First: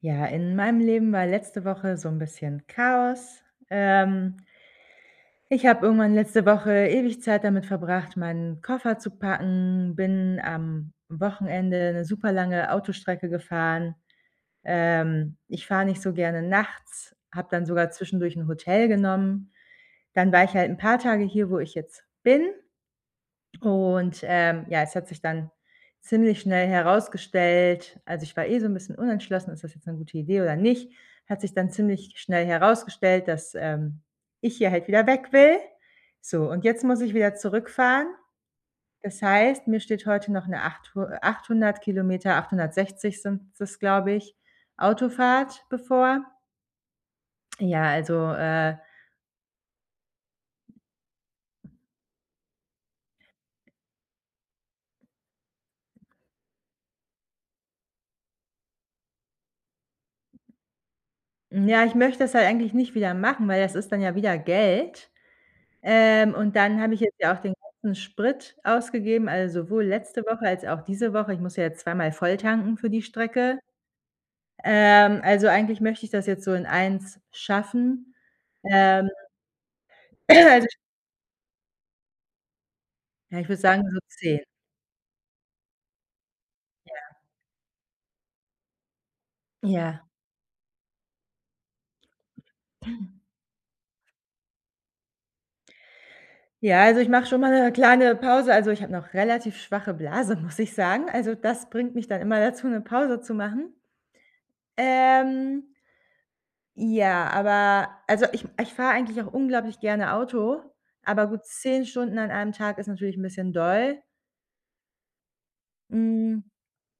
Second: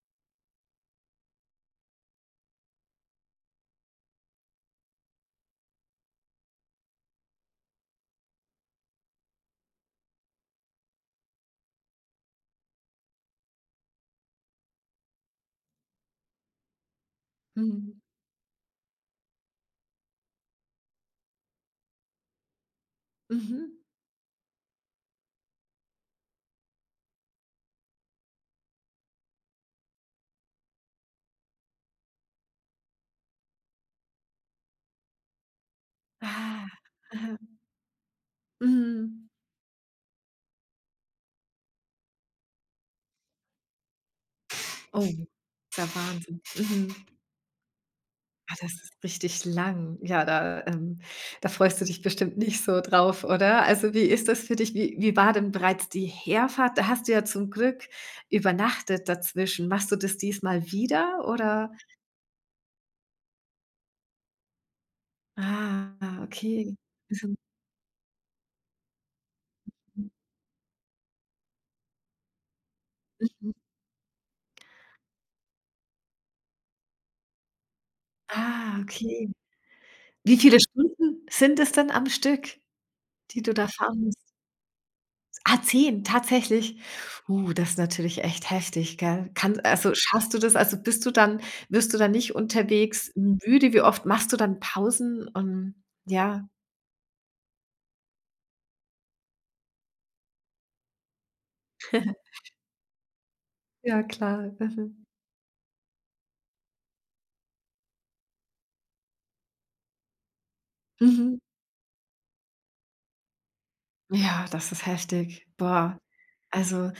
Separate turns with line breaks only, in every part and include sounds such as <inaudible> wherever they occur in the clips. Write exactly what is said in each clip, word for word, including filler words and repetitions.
Ja, in meinem Leben war letzte Woche so ein bisschen Chaos. Ähm, ich habe irgendwann letzte Woche ewig Zeit damit verbracht, meinen Koffer zu packen, bin am Wochenende eine super lange Autostrecke gefahren. Ähm, ich fahre nicht so gerne nachts, habe dann sogar
Mhm.
zwischendurch ein Hotel genommen. Dann war ich halt ein paar Tage hier, wo ich jetzt bin.
Mhm.
Und, ähm, ja, es hat sich dann ziemlich schnell herausgestellt. Also, ich war eh so ein bisschen unentschlossen, ist das jetzt eine gute Idee oder nicht? Hat sich dann ziemlich schnell herausgestellt, dass, ähm, ich hier halt wieder weg will. So, und
Ah,
jetzt muss ich
<laughs>
wieder
aha.
zurückfahren. Das
Mhm.
heißt, mir steht heute noch eine achthun äh, achthundert Kilometer, achthundertsechzig sind das, glaube ich,
Oh,
Autofahrt
ist ja
bevor.
Wahnsinn. Mhm.
Ja, also,
Ah, das
äh
ist richtig lang. Ja, da ähm, da freust du dich bestimmt nicht so drauf, oder? Also, wie ist das für dich? Wie wie war denn bereits die Herfahrt? Da hast du ja zum Glück übernachtet dazwischen. Machst du das diesmal wieder oder?
ja, ich möchte das halt eigentlich nicht wieder machen, weil das ist dann ja wieder Geld.
Ah,
Ähm, und
okay.
dann habe ich jetzt ja
Mhm.
auch den ganzen Sprit ausgegeben, also sowohl letzte Woche als auch diese Woche. Ich muss ja jetzt zweimal volltanken für die
Mhm.
Strecke. Ähm, also eigentlich möchte ich das jetzt so in eins schaffen.
Ah,
Ähm,
okay.
<clears throat>
Wie viele
also,
Stunden sind es denn am Stück,
ja,
die
ich
du
würde
da
sagen, so
fahren?
zehn.
Ah, zehn, tatsächlich. Uh, das ist natürlich echt heftig, gell? Kann, also,
Ja.
schaffst du das? Also, bist du dann wirst du dann nicht unterwegs müde? Wie oft machst du dann Pausen? Und ja.
Ja, also ich mache schon mal eine kleine Pause. Also, ich habe noch relativ schwache Blase, <laughs> muss ich sagen. Also, das bringt mich dann
<laughs>
immer dazu, eine Pause zu machen.
Ja, klar. Mhm.
Ähm Ja, aber also ich ich fahre eigentlich auch unglaublich gerne Auto, aber
Mhm.
gut zehn Stunden an einem Tag ist natürlich ein bisschen doll.
Ja, das ist heftig. Boah.
Hm.
Also,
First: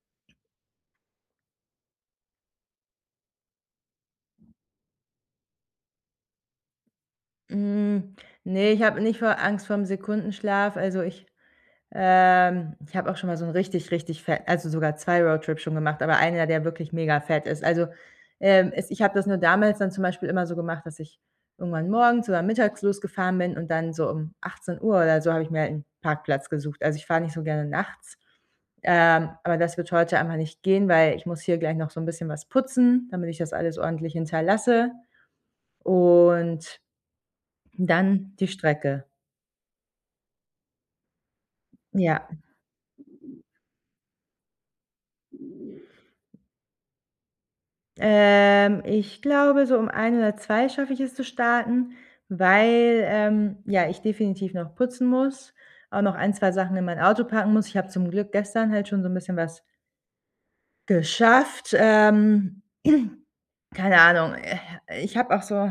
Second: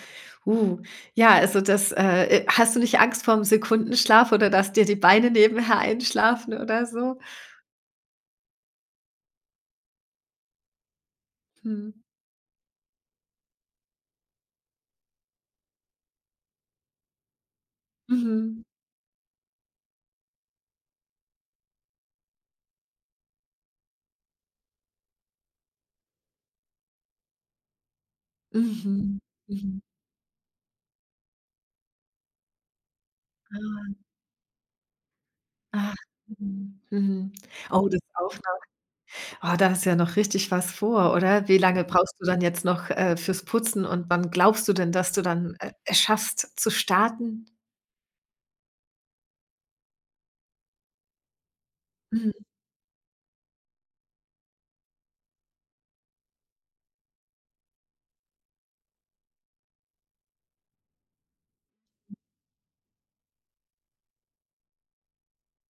uh, ja, also, das, äh, äh hast du nicht Angst vorm Sekundenschlaf oder dass dir die Beine nebenher einschlafen oder so?
Hm. Ne, ich habe nicht vor Angst vorm Sekundenschlaf. Also, ich
Mhm.
Ähm, ich habe auch schon mal so 'n richtig, richtig fett also sogar zwei Roadtrips schon gemacht, aber einer, der wirklich mega fett ist. Also,
Mhm.
ähm, es ich habe das nur damals dann zum Beispiel immer so gemacht, dass ich irgendwann morgens oder mittags losgefahren bin und dann so um achtzehn Uhr oder so habe ich mir halt 'n Parkplatz gesucht. Also, ich fahre nicht so gerne nachts,
Mhm.
ähm, aber das
Mhm.
wird heute einfach nicht gehen, weil ich muss hier gleich noch so 'n bisschen was putzen, damit ich das alles
Ah.
ordentlich hinterlasse
Ach, mhm,
und
mhm. Oh, das
dann die
Aufna
Strecke.
oh, da hast du ja noch richtig was vor, oder? Wie lange brauchst du
Ja.
dann jetzt noch, äh, fürs Putzen, und wann glaubst du denn, dass du dann, äh, es schaffst zu starten?
Ähm, ich glaube, so um ein oder zwei schaffe ich es zu starten,
Mhm.
weil, ähm, ja, ich definitiv noch putzen muss, auch noch ein, zwei Sachen in mein Auto packen muss. Ich habe zum Glück gestern halt schon so ein bisschen was geschafft. Ähm, <clears throat> keine Ahnung, äh, ich habe auch so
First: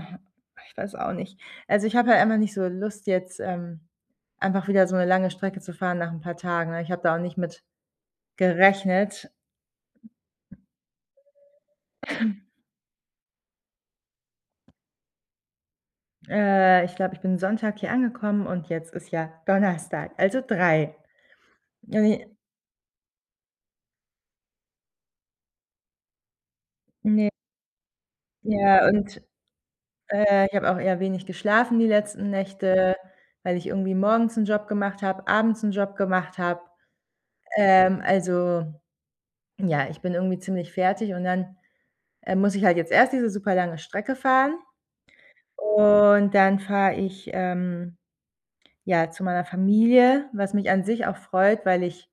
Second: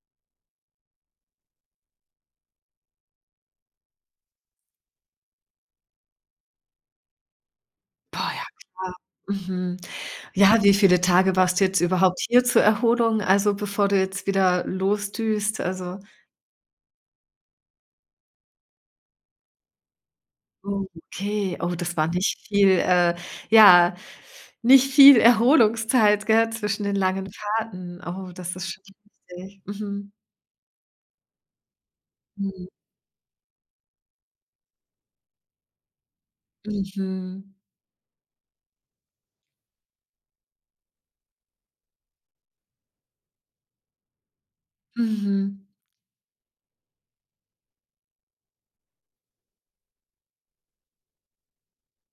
ich weiß auch nicht. Also, ich habe halt einfach nicht so Lust jetzt, ähm, einfach wieder so eine lange Strecke zu fahren nach ein paar Tagen, ne? Ich habe da auch nicht mit
Boah, ja klar.
gerechnet.
Mhm. Ja, wie viele Tage warst du jetzt überhaupt hier zur Erholung, also bevor du jetzt wieder losdüst? Also,
Äh, ich glaube, ich bin Sonntag hier angekommen und jetzt ist ja Donnerstag, also
oh,
drei.
okay. Oh, das
Ja,
war
ne,
nicht viel, äh, ja, nicht viel Erholungszeit, gell, zwischen den
ne,
langen Fahrten. Oh, das ist schon
ja, und,
richtig. Mhm.
äh, ich habe auch eher wenig geschlafen die letzten
Mhm.
Nächte, weil ich irgendwie morgens 'n Job gemacht habe, abends 'n Job gemacht habe.
Mhm.
Ähm, also, ja, ich bin irgendwie ziemlich fertig und dann, äh, muss ich halt jetzt erst diese super lange Strecke fahren
Mhm.
und dann fahre ich, ähm Ja, zu meiner Familie, was mich an sich auch freut, weil ich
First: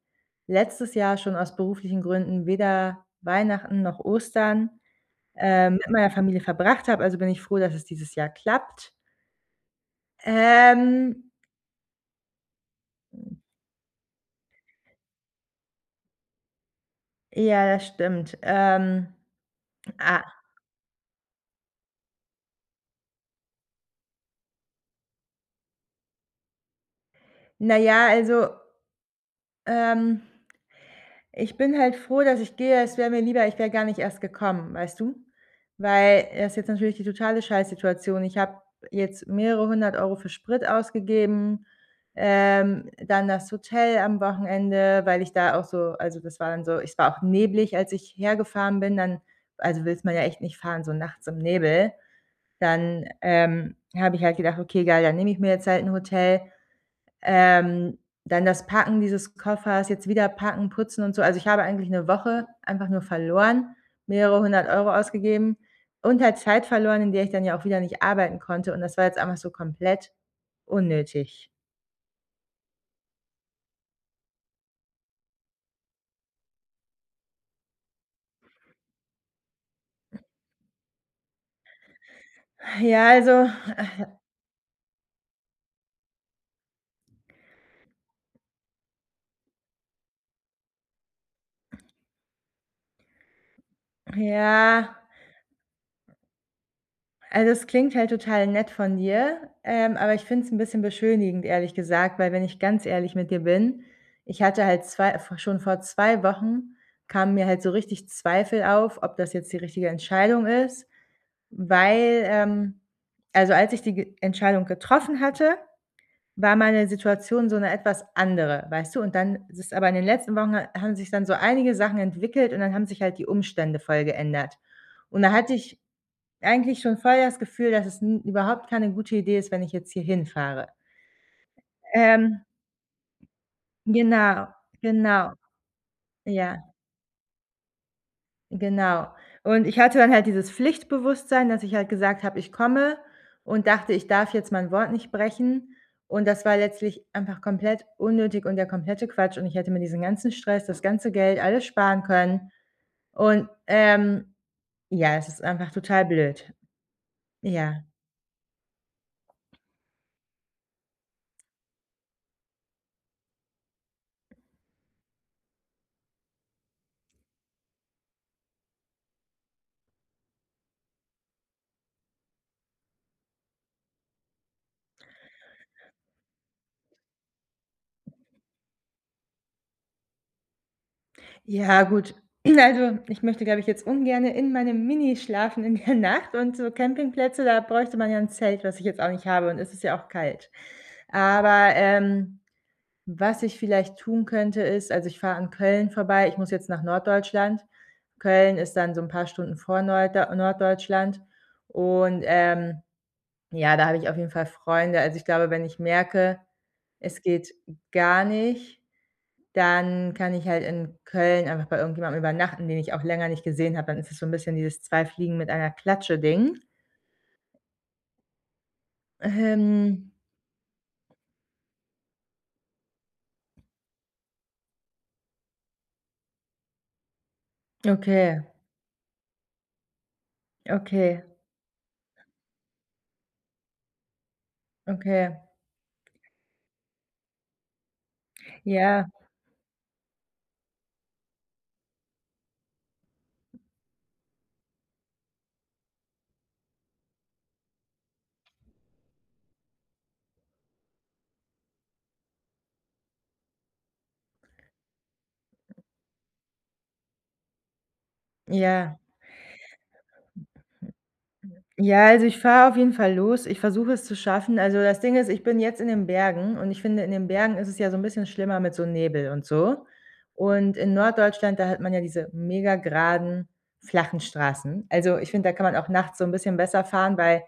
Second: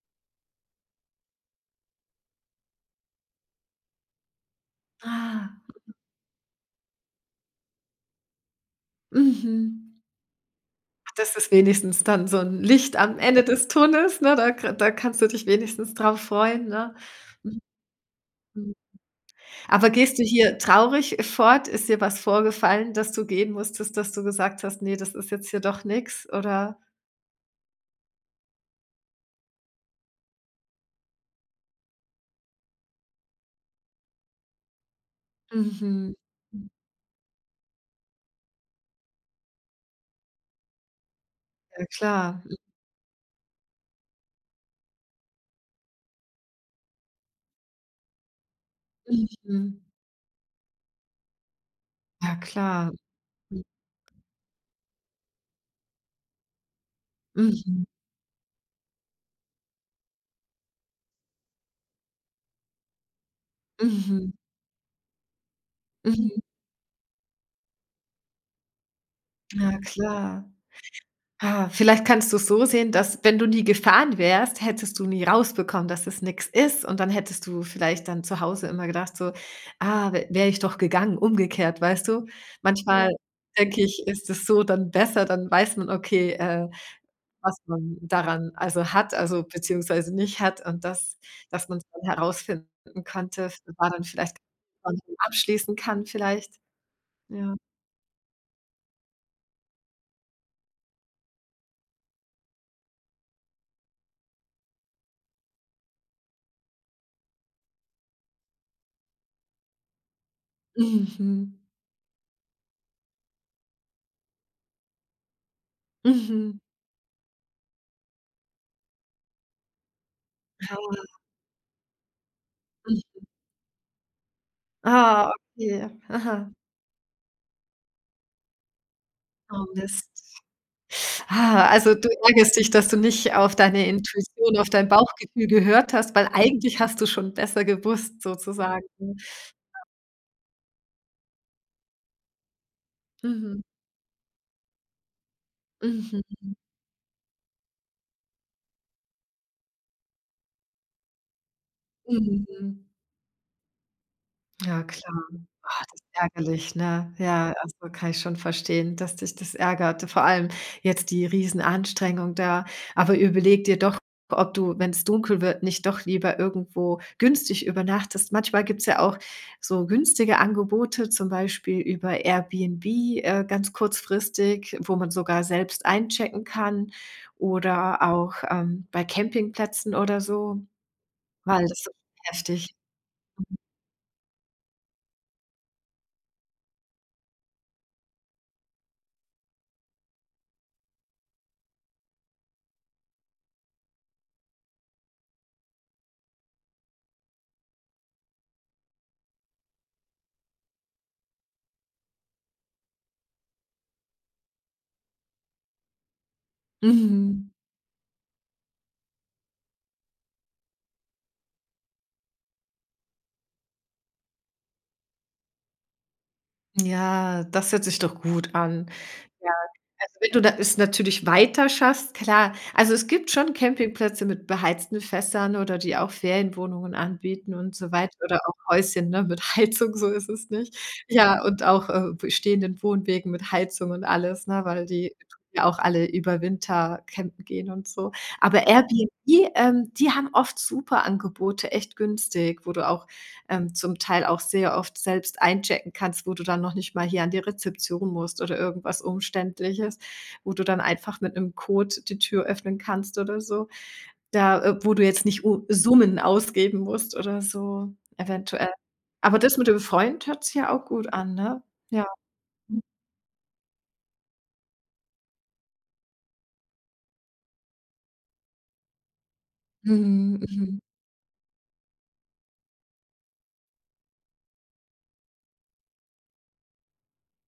letztes Jahr schon aus beruflichen Gründen weder Weihnachten noch Ostern,
Ah.
ähm, mit meiner Familie verbracht habe, also bin ich froh, dass es dieses Jahr klappt.
Mhm.
Ähm,
Das ist wenigstens dann so 'n Licht am Ende des Tunnels, ne? Da ka da kannst du dich wenigstens drauf freuen, ne?
ja, das stimmt.
Mhm.
Ähm,
Aber gehst
ah,
du hier traurig fort? Ist dir was vorgefallen, dass du gehen musstest, dass du gesagt hast: „Ne, das ist jetzt hier doch nix", oder?
na ja, also, ähm ich bin halt froh, dass ich gehe. Es wäre mir lieber, ich wäre gar nicht erst gekommen, weißt du?
Mhm.
Weil das ist jetzt natürlich die totale Scheißsituation. Ich habe jetzt mehrere hundert Euro für Sprit ausgegeben,
Ja klar.
ähm, dann das Hotel am Wochenende, weil ich da auch so. Also, das war dann so, es war auch neblig, als ich hergefahren bin, dann.
Mhm.
Also, willst man ja echt nicht fahren, so nachts im Nebel.
Ja klar.
Dann,
Mhm.
ähm, habe ich halt gedacht: „Okay, geil, dann nehme ich mir jetzt halt ein Hotel.“
Mhm.
ähm, dann das Packen dieses Koffers, jetzt wieder packen, putzen und so. Also, ich habe eigentlich eine Woche einfach nur verloren,
Mhm.
mehrere hundert Euro ausgegeben und halt
Mhm.
Zeit verloren, in der ich dann ja auch wieder nicht arbeiten konnte, und das war jetzt einfach so
Ja
komplett
klar.
unnötig.
Ah, vielleicht kannst du's so sehen, dass, wenn du nie gefahren wärst, hättest du nie rausbekommen, dass es nichts ist, und dann hättest du vielleicht dann zu Hause immer gedacht so: „Ah, wäre ich doch gegangen", umgekehrt, weißt du? Manchmal,
Ja,
ja,
also
denke ich, ist es so dann besser, dann weiß man, okay, äh, was man daran also hat, also beziehungsweise nicht hat, und das dass man's dann herausfinden konnte, war dann vielleicht,
ja.
was man abschließen kann vielleicht.
Also,
Ja.
es klingt halt total nett von dir, ähm, aber ich finde es ein bisschen beschönigend, ehrlich gesagt, weil wenn ich ganz ehrlich mit dir bin, ich hatte halt zwei schon vor zwei Wochen kamen mir halt so richtig Zweifel auf, ob das jetzt die richtige Entscheidung ist,
Mhm.
weil, ähm also, als ich die Ge Entscheidung getroffen hatte, war
Mhm.
meine Situation so eine etwas andere, weißt du? Und dann ist aber in den letzten Wochen ha haben
Ah,
sich dann so einige Sachen entwickelt und dann haben sich halt
mhm.
die Umstände voll geändert. Und da
Ah,
hatte ich
okay. Aha.
eigentlich schon voll das Gefühl, dass es n überhaupt keine gute Idee ist, wenn
Oh
ich jetzt hier
Mist.
hinfahre.
Ah, also du
Ähm,
ärgerst dich, dass du nicht auf deine
genau,
Intuition, auf dein
genau,
Bauchgefühl gehört hast, weil
ja,
eigentlich hast du schon besser gewusst sozusagen.
genau. Und ich hatte dann halt dieses Pflichtbewusstsein, dass ich halt gesagt habe, ich komme,
Mhm.
und dachte, ich darf jetzt mein Wort nicht brechen.
Mhm.
Und das war letztlich einfach komplett unnötig und der komplette Quatsch und ich hätte mir diesen ganzen Stress, das ganze Geld, alles sparen
Mhm.
können.
Mhm.
Und, ähm,
Ja, klar.
ja, es ist einfach
Ah, das
total
ist
blöd.
ärgerlich, ne? Ja,
Ja.
also, kann ich schon verstehen, dass dich das ärgert. Vor allem jetzt die Riesenanstrengung da. Aber überleg dir doch, ob du, wenn es dunkel wird, nicht doch lieber irgendwo günstig übernachtest. Manchmal gibt's ja auch so günstige Angebote, zum Beispiel über Airbnb, äh, ganz kurzfristig, wo man sogar selbst einchecken kann, oder auch, ähm, bei Campingplätzen oder so, weil das
Ja,
ist so
gut. <clears throat>
heftig.
Also, ich möchte, glaube ich, jetzt ungerne in meinem Mini schlafen in der <laughs> Nacht, und so Campingplätze, da bräuchte man ja ein Zelt, was ich jetzt auch nicht habe, und es ist ja auch kalt. Aber, ähm, was ich vielleicht tun könnte, ist. Also, ich fahre an Köln vorbei. Ich muss jetzt nach Norddeutschland. Köln ist dann so ein paar Stunden vor Neude Norddeutschland und, ähm, ja, da habe ich auf jeden Fall Freunde. Also, ich glaube, wenn ich merke, es
Mhm.
geht gar nicht, dann kann ich halt in Köln einfach bei irgendjemandem übernachten, den ich auch länger nicht gesehen habe. Dann ist es so 'n bisschen dieses zwei Fliegen mit einer Klatsche-Ding.
Ja, das hört sich doch gut an. Ja,
Ähm,
also, wenn du da es natürlich weiter schaffst, klar. Also, es gibt schon Campingplätze mit beheizten Fässern oder die auch Ferienwohnungen anbieten und so weiter,
okay,
oder auch Häuschen, ne, mit <laughs> Heizung, so ist es nicht.
okay,
Ja, und auch, äh, bestehenden Wohnwegen mit Heizung und alles, ne, weil die
okay.
ja auch alle über Winter campen gehen und so. Aber
Ja,
Airbnb, ähm, die haben oft super Angebote, echt günstig, wo du auch ähm, zum Teil auch sehr oft selbst einchecken kannst, wo du dann noch nicht mal hier an die Rezeption musst oder irgendwas Umständliches, wo du dann einfach mit einem Code die Tür öffnen kannst oder so, da äh, wo du jetzt nicht u Summen ausgeben musst oder so eventuell.
ja.
Aber das mit dem Freund hört sich ja auch gut an, ne? Ja.
Ja, also ich fahre auf jeden Fall los. Ich versuche es zu schaffen. Also, das Ding ist, ich bin jetzt in den Bergen und ich finde, in den Bergen ist es ja so ein bisschen schlimmer mit so Nebel und so.
Mhm,
Und
mhm.
in Norddeutschland, da hat man ja diese mega geraden, flachen Straßen. Also ich finde, da kann man auch nachts so ein bisschen besser fahren, weil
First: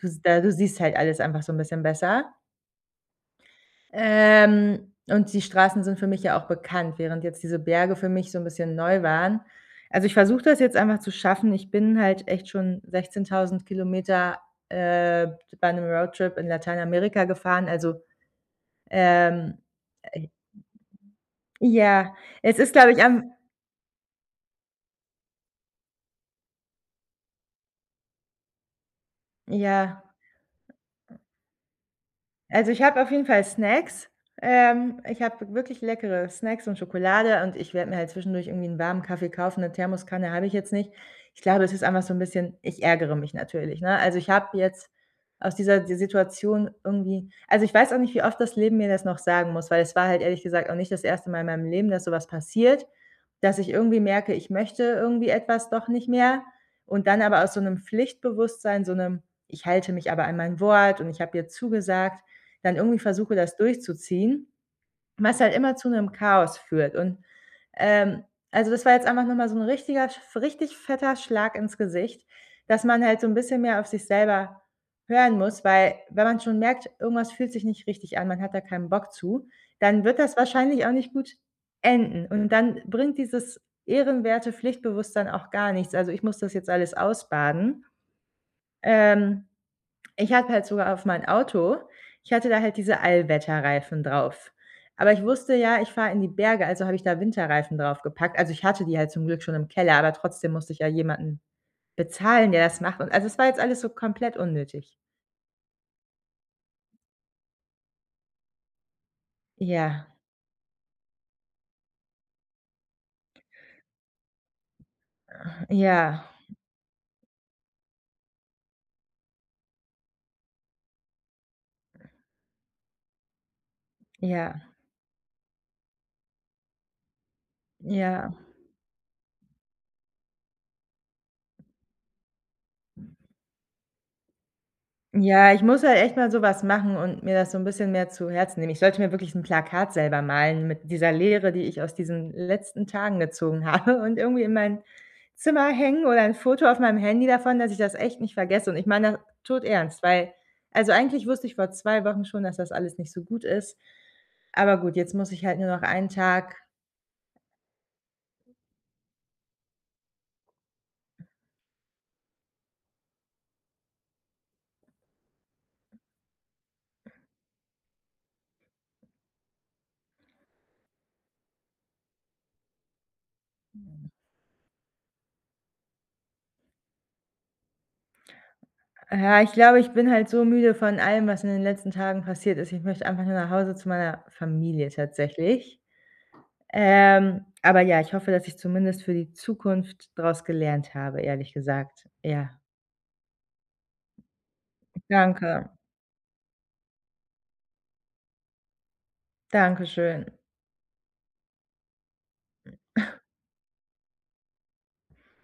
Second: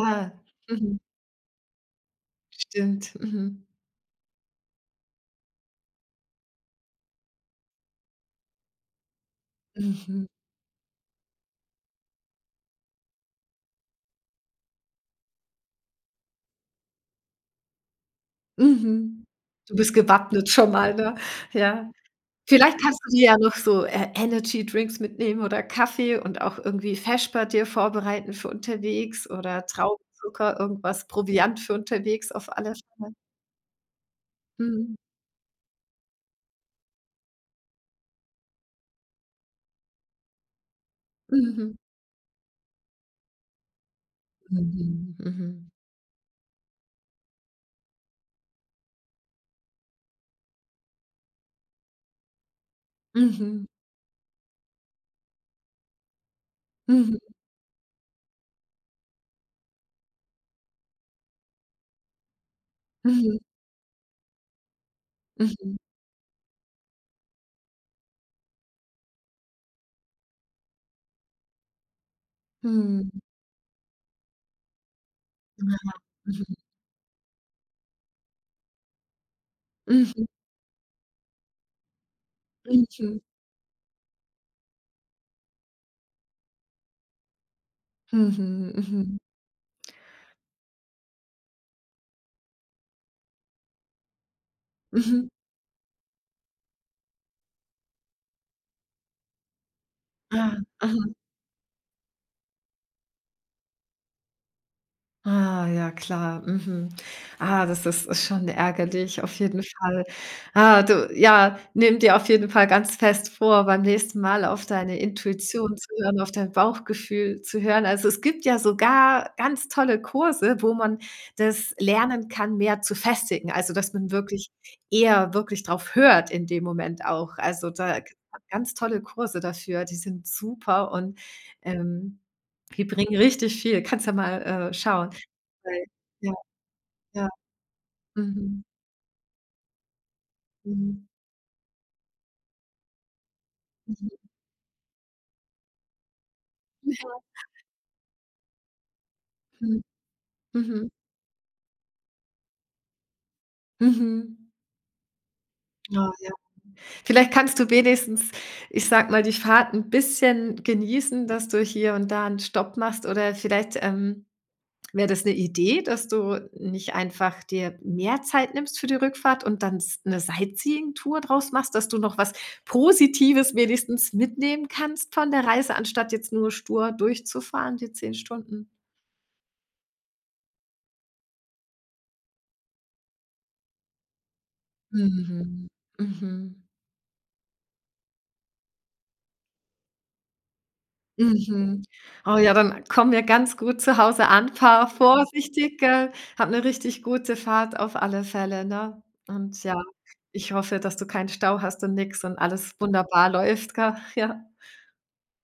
du da du siehst halt
Mhm.
alles einfach so ein bisschen besser.
Stimmt. Mhm.
Ähm, und die Straßen sind für mich ja auch bekannt, während jetzt diese Berge für mich so 'n bisschen neu waren. Also, ich
Mhm.
versuche das jetzt einfach zu schaffen. Ich bin halt echt schon sechzehntausend Kilometer äh, bei 'nem Roadtrip in Lateinamerika gefahren. Also,
Mhm.
ähm,
Du bist
äh,
gewappnet schon mal, ne? Ja.
ja, es ist,
Vielleicht
glaube
kannst
ich,
du dir
am
ja noch so, äh, Drinks mitnehmen oder Kaffee und auch irgendwie Feschbar dir vorbereiten für unterwegs, oder
ja.
Traubenzucker, irgendwas Proviant für unterwegs auf
Also,
alle
ich habe auf
Fälle.
jeden Fall Snacks.
Mhm.
Ähm, ich habe wirklich leckere Snacks und Schokolade und ich werde mir halt zwischendurch irgendwie einen warmen Kaffee kaufen. Eine Thermoskanne habe ich jetzt nicht. Ich glaube, es
Mhm.
ist einfach so ein bisschen, ich ärgere mich natürlich, ne? Also, ich habe jetzt
Mhm.
aus
Mhm.
dieser d Situation irgendwie. Also, ich weiß auch nicht, wie oft das Leben mir das noch sagen muss, weil es war halt ehrlich gesagt auch nicht das erste Mal in meinem Leben, dass so was passiert, dass
Mhm.
ich irgendwie merke, ich möchte irgendwie etwas doch nicht mehr, und
Mhm.
dann aber aus so einem Pflichtbewusstsein, so einem „Ich halte mich aber an mein Wort und ich habe dir zugesagt“, dann irgendwie versuche,
Mhm.
das durchzuziehen, was halt immer zu einem Chaos führt. Und, ähm, also, das war jetzt einfach nochmal so ein richtiger richtig fetter Schlag ins Gesicht, dass man
Mhm.
halt so ein bisschen mehr auf sich selber hören muss, weil wenn man
Mhm.
schon merkt, irgendwas fühlt sich nicht richtig an, man hat da keinen Bock zu, dann wird
Mhm.
das wahrscheinlich auch nicht gut enden. Und dann bringt
Mhm.
dieses ehrenwerte Pflichtbewusstsein auch gar nichts. Also, ich muss das jetzt alles ausbaden.
Mhm. Mhm. Mhm.
Ähm ich hatte halt sogar auf mein Auto ich hatte da halt diese Allwetterreifen drauf. Aber ich
Mhm.
wusste ja, ich fahre in die Berge, also habe ich da Winterreifen draufgepackt. Also, ich hatte die halt zum Glück schon im Keller, aber trotzdem
Ah,
musste ich ja
aha.
jemanden bezahlen, der das macht, und also, es war jetzt alles so komplett unnötig.
Ah, ja klar, mhm. Ah, das ist ist schon ärgerlich, auf jeden Fall.
Ja,
Ah, du, ja, nimm dir auf jeden Fall ganz fest vor, beim nächsten Mal auf deine Intuition zu hören,
ja,
auf dein Bauchgefühl zu hören. Also, es gibt ja sogar ganz tolle Kurse, wo man das lernen kann, mehr zu festigen, also, dass man wirklich
ja,
eher wirklich drauf hört in dem Moment auch. Also, da g
ja.
ganz tolle Kurse dafür, die sind super, und, ähm die bringen richtig viel. Kannst ja mal, äh, schauen.
Ja, ich muss
Weil,
halt echt mal
ja,
so was machen und
ja.
mir das so 'n bisschen mehr zu Herzen
Mhm.
nehmen. Ich sollte mir wirklich 'n Plakat selber malen mit
Mhm.
dieser Lehre, die ich aus diesen letzten Tagen gezogen <laughs> habe, und
Mhm.
irgendwie in mein Zimmer hängen, oder 'n Foto auf meinem
Ja.
Handy davon, dass ich das echt nicht vergesse. Und ich meine das
Mhm.
todernst, weil
Mhm.
also, eigentlich wusste ich vor zwei Wochen schon, dass das alles nicht so gut ist.
Mhm.
Aber gut, jetzt muss ich halt nur noch einen
Ah, ja.
Tag.
Vielleicht kannst du wenigstens, ich sage mal, die Fahrt 'n bisschen genießen, dass du hier und da 'n Stopp machst oder vielleicht, ähm Wäre das eine Idee, dass du nicht einfach dir mehr Zeit nimmst für die Rückfahrt und dann s 'ne Sightseeing-Tour draus machst, dass du noch was Positives wenigstens mitnehmen kannst von der Reise, anstatt jetzt nur stur durchzufahren, die zehn Stunden?
Ja, ich glaube, ich bin halt so müde von allem, was in den letzten Tagen passiert ist. Ich möchte einfach nur nach Hause zu meiner Familie
Mhm.
tatsächlich.
Mhm.
Ähm, aber ja, ich hoffe, dass ich zumindest für die Zukunft draus gelernt habe, ehrlich
Mhm.
gesagt.
Oh
Ja,
ja, dann komm mir ganz gut zu Hause an, fahr
danke.
vorsichtig, gell? Hab eine richtig gute Fahrt auf alle Fälle, ne? Und ja,
Dankeschön.
ich hoffe, dass du keinen Stau hast und nix und alles wunderbar läuft, gell? Ja.